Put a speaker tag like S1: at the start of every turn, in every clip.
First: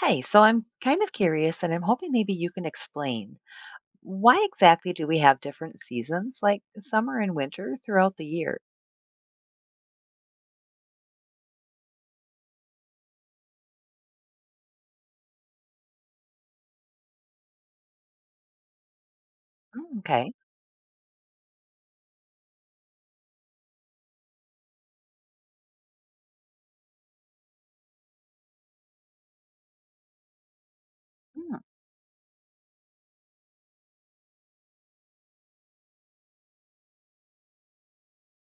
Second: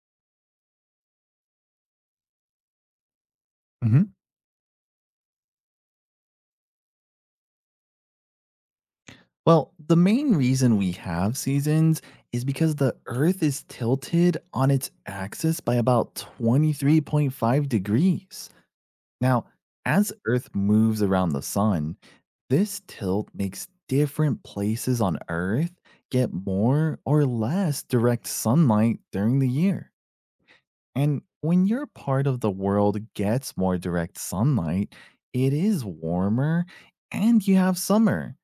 S1: Hey, so I'm kind of curious and I'm hoping maybe you can explain
S2: Hmm.
S1: why exactly do we have different seasons like summer and winter throughout the year?
S2: Well, the main reason we have seasons is because the Earth is tilted on its axis by about 23.5 degrees. Now,
S1: Mm,
S2: as
S1: okay.
S2: Earth moves around the sun, this tilt makes different places on Earth get more or less direct sunlight during the year. And
S1: Mm,
S2: when your part of the world gets more direct sunlight, it is warmer and you have summer.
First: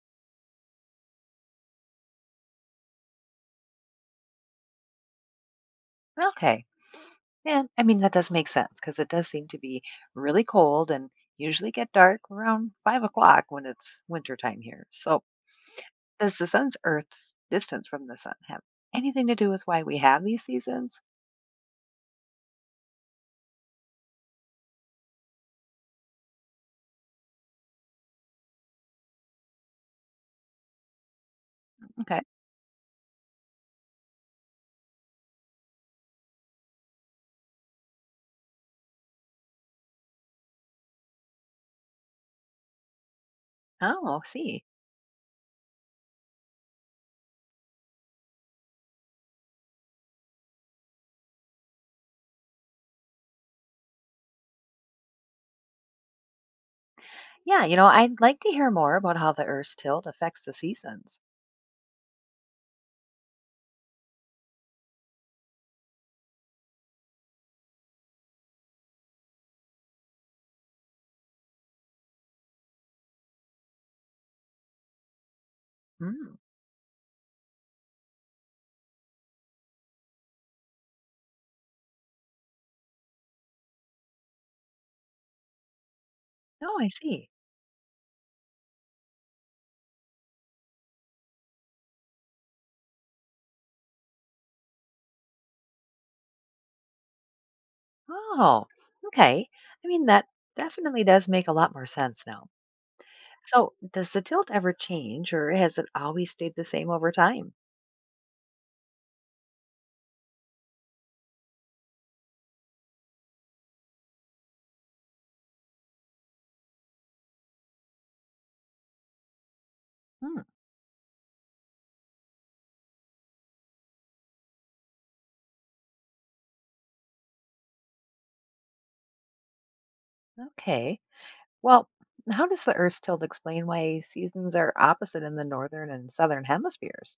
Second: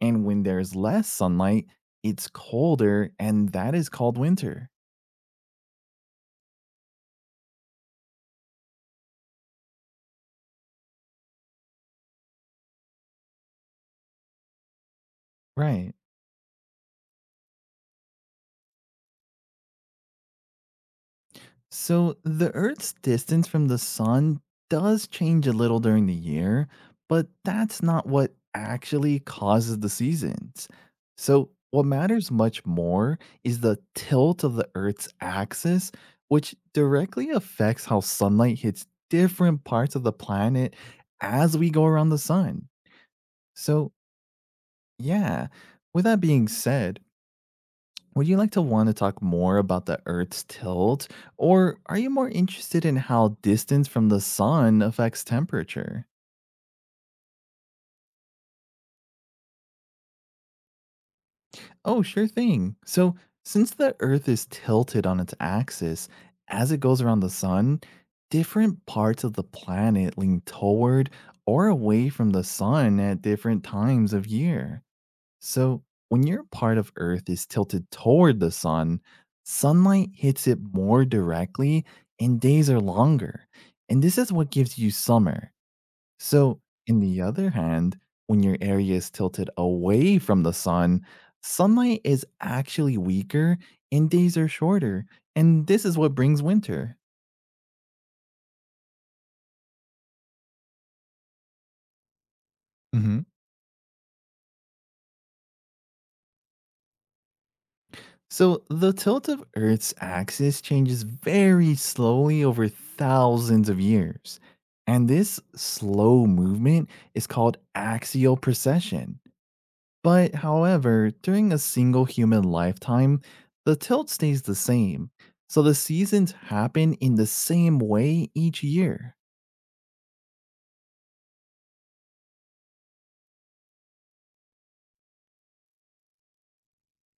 S2: And when there's less sunlight, it's colder and that is called winter.
S1: okay. Yeah, I mean, that does make sense because it does seem to be really cold and usually get dark around 5 o'clock when it's winter time here. So,
S2: Right.
S1: does the sun's Earth's distance from the sun have anything to do with why we have these seasons?
S2: So the Earth's distance from the sun does change a little during the year, but that's not what actually causes the seasons. So what
S1: Okay.
S2: matters much more is the tilt of the Earth's axis, which directly affects how sunlight hits different parts of the planet as we go around the sun. So,
S1: Oh, I see.
S2: yeah, with that being said, would you like to want to talk more about the Earth's tilt, or are you more interested in how distance from the sun affects temperature?
S1: Yeah, I'd like to hear more about how the Earth's tilt affects the seasons.
S2: Oh, sure thing. So, since the Earth is tilted on its axis as it goes around the sun, different parts of the planet lean toward or away from the sun at different times of year. So, when
S1: Mm.
S2: your part of Earth is tilted toward the sun, sunlight hits it more directly and days are longer. And this is what gives you summer. So,
S1: Oh, I
S2: in the
S1: see.
S2: other hand, when your area is tilted away from the sun, sunlight is actually weaker and days are shorter. And this is what brings winter.
S1: Oh, okay. I mean, that definitely does make a lot more sense now. So, does the tilt ever change or has it always stayed the same over time?
S2: So the tilt of Earth's axis changes very slowly over thousands of years. And this slow movement is called axial precession. But
S1: Hmm,
S2: however, during a single human lifetime, the tilt stays the same. So the seasons happen in the same way each year.
S1: okay. Well, how does the Earth's tilt explain why seasons are opposite in the northern and southern hemispheres?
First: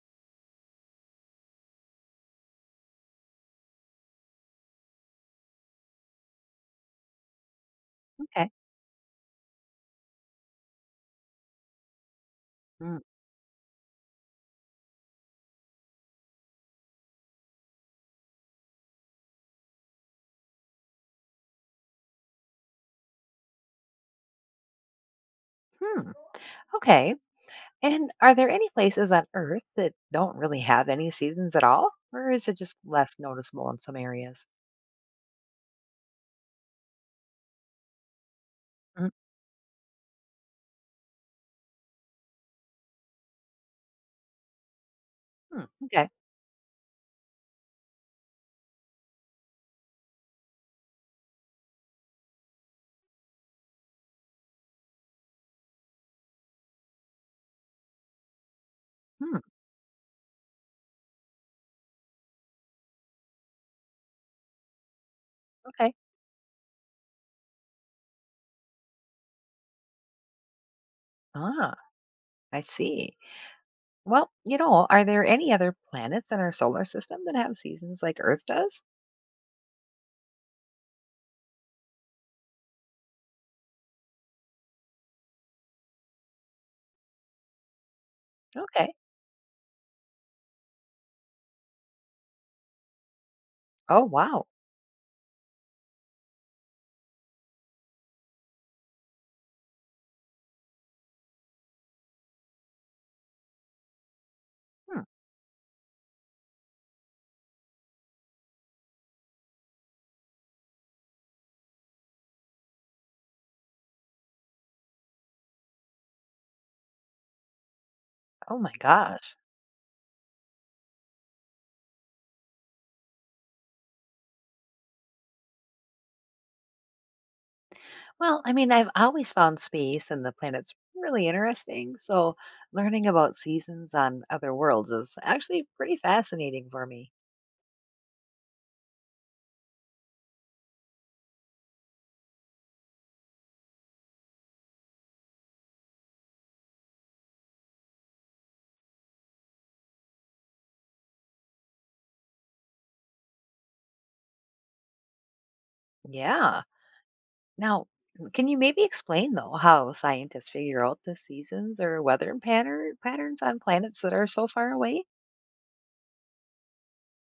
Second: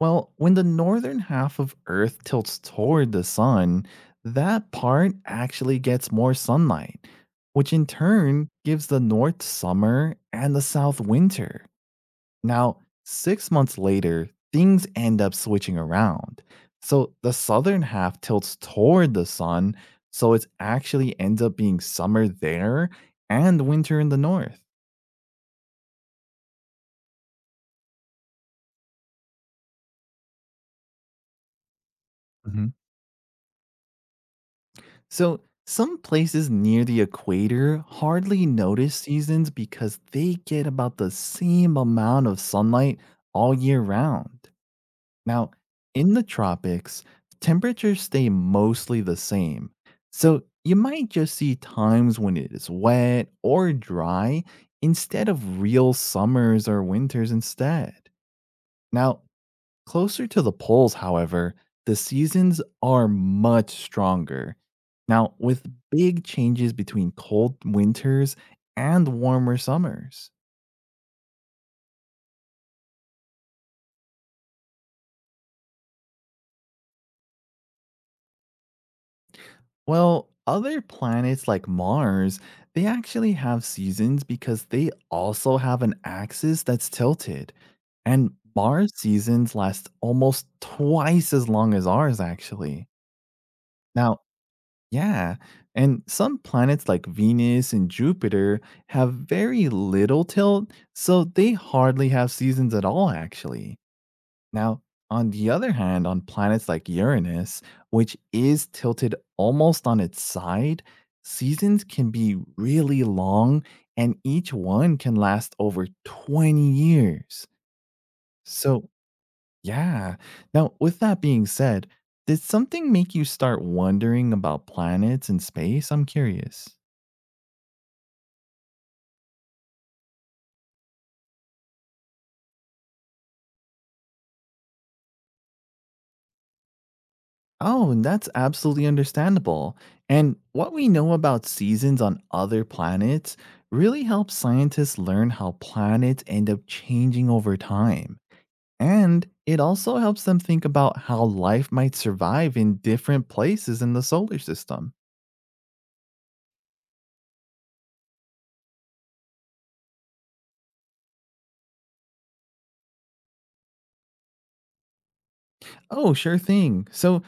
S2: Well, when the northern half of Earth tilts toward the sun, that part actually gets more sunlight, which in turn
S1: Okay.
S2: gives the north summer and the south winter. Now,
S1: Mm,
S2: 6 months later, things end up switching around. So the southern half tilts toward the sun, so it actually ends up being summer there and winter in the north.
S1: hmm. Okay. And are there any places on Earth that don't really have any seasons at all? Or is it just less noticeable in some areas?
S2: So, some places near the equator hardly notice
S1: Mm,
S2: seasons because they get about the same amount of sunlight all year round. Now,
S1: hmm. Okay.
S2: in the tropics, temperatures stay mostly the same. So, you might just see times when it is wet or dry instead of real summers or winters instead. Now,
S1: Hmm.
S2: closer to the poles, however, the seasons are much stronger. Now, with
S1: Okay.
S2: big changes between cold winters and warmer summers.
S1: Ah, I see. Well, are there any other planets in our solar system that have seasons like Earth does?
S2: Well, other planets like Mars, they actually have seasons because they also have an axis that's tilted. And
S1: Okay.
S2: Mars seasons last almost twice as long as ours, actually.
S1: Oh,
S2: Now,
S1: wow.
S2: yeah, and some planets like Venus and Jupiter have very little tilt, so they hardly have seasons at all, actually. Now,
S1: Hmm.
S2: on the other hand, on planets like Uranus, which is tilted almost on its side, seasons can be really long and each one can last over 20 years.
S1: Oh, my
S2: So,
S1: gosh.
S2: yeah. Now, with that being said, did something make you start wondering about planets and space? I'm curious.
S1: Well, I mean, I've always found space and the planets really interesting. So learning about seasons on other worlds is actually pretty fascinating for me.
S2: Oh, and that's absolutely understandable. And what we know about seasons on other planets really helps scientists learn how planets end up changing over time. And it also helps them think about how life might survive in different places in the solar system.
S1: Yeah. Now, can you maybe explain, though, how scientists figure out the seasons or weather patterns on planets that are so far away?
S2: Oh, sure thing. So,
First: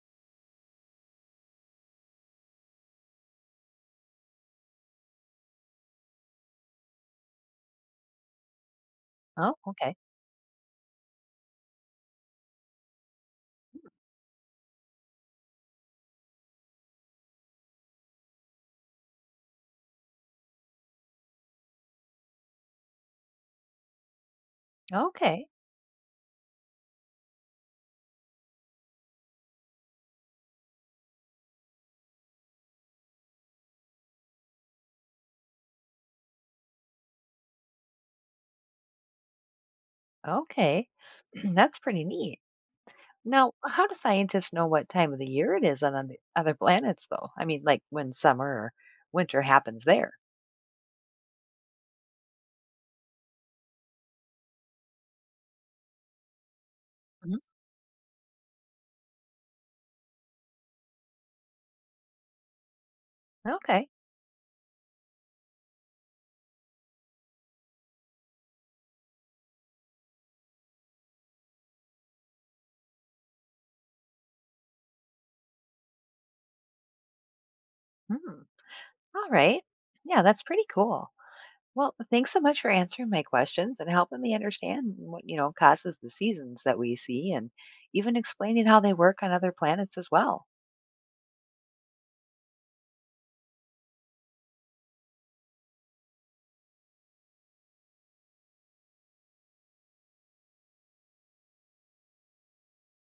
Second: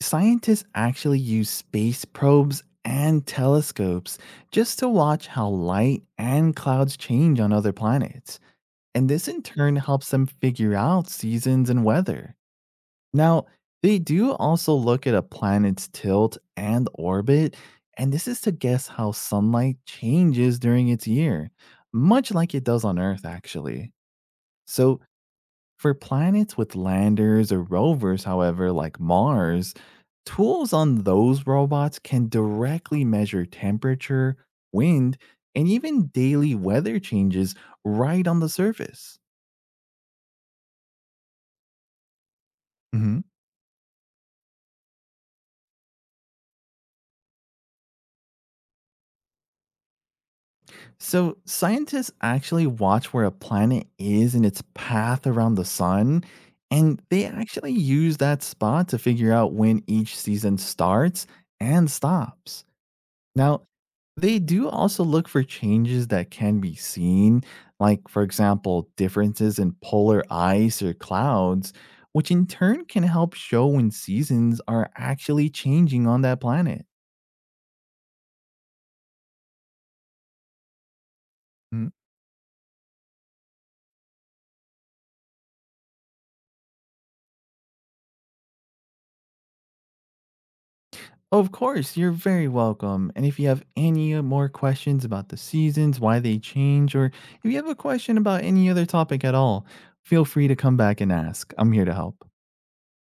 S2: scientists actually use space probes and telescopes just to watch how light and clouds change on other planets. And this in
S1: Oh,
S2: turn
S1: okay.
S2: helps them figure out seasons and weather. Now, they do also look at a planet's tilt and orbit, and this is to guess how sunlight changes during its year, much like it does on Earth, actually. So,
S1: Okay.
S2: for planets with landers or rovers, however, like Mars, tools on those robots can directly measure temperature, wind, and even daily weather changes right on the surface.
S1: Okay. That's pretty neat.
S2: Hmm.
S1: Now, how do scientists know what time of the year it is on the other planets, though? I mean, like when summer or winter happens there.
S2: So, scientists actually watch where a planet is in its path around the sun, and they
S1: Mhm.
S2: actually use that spot to figure out when each season starts and stops. Now,
S1: Okay.
S2: they do also look for changes that can be seen, like, for example, differences in polar ice or clouds, which in turn can help show when seasons are actually changing on that planet.
S1: Hmm. All right. Yeah, that's pretty cool.
S2: Mm.
S1: Well, thanks so much for answering my questions and helping me understand what causes the seasons that we see and even explaining how they work on other planets as well.
S2: Of course, you're very welcome. And if you have any more questions about the seasons, why they change, or if you have a question about any other topic at all, feel free to come back and ask. I'm here to help.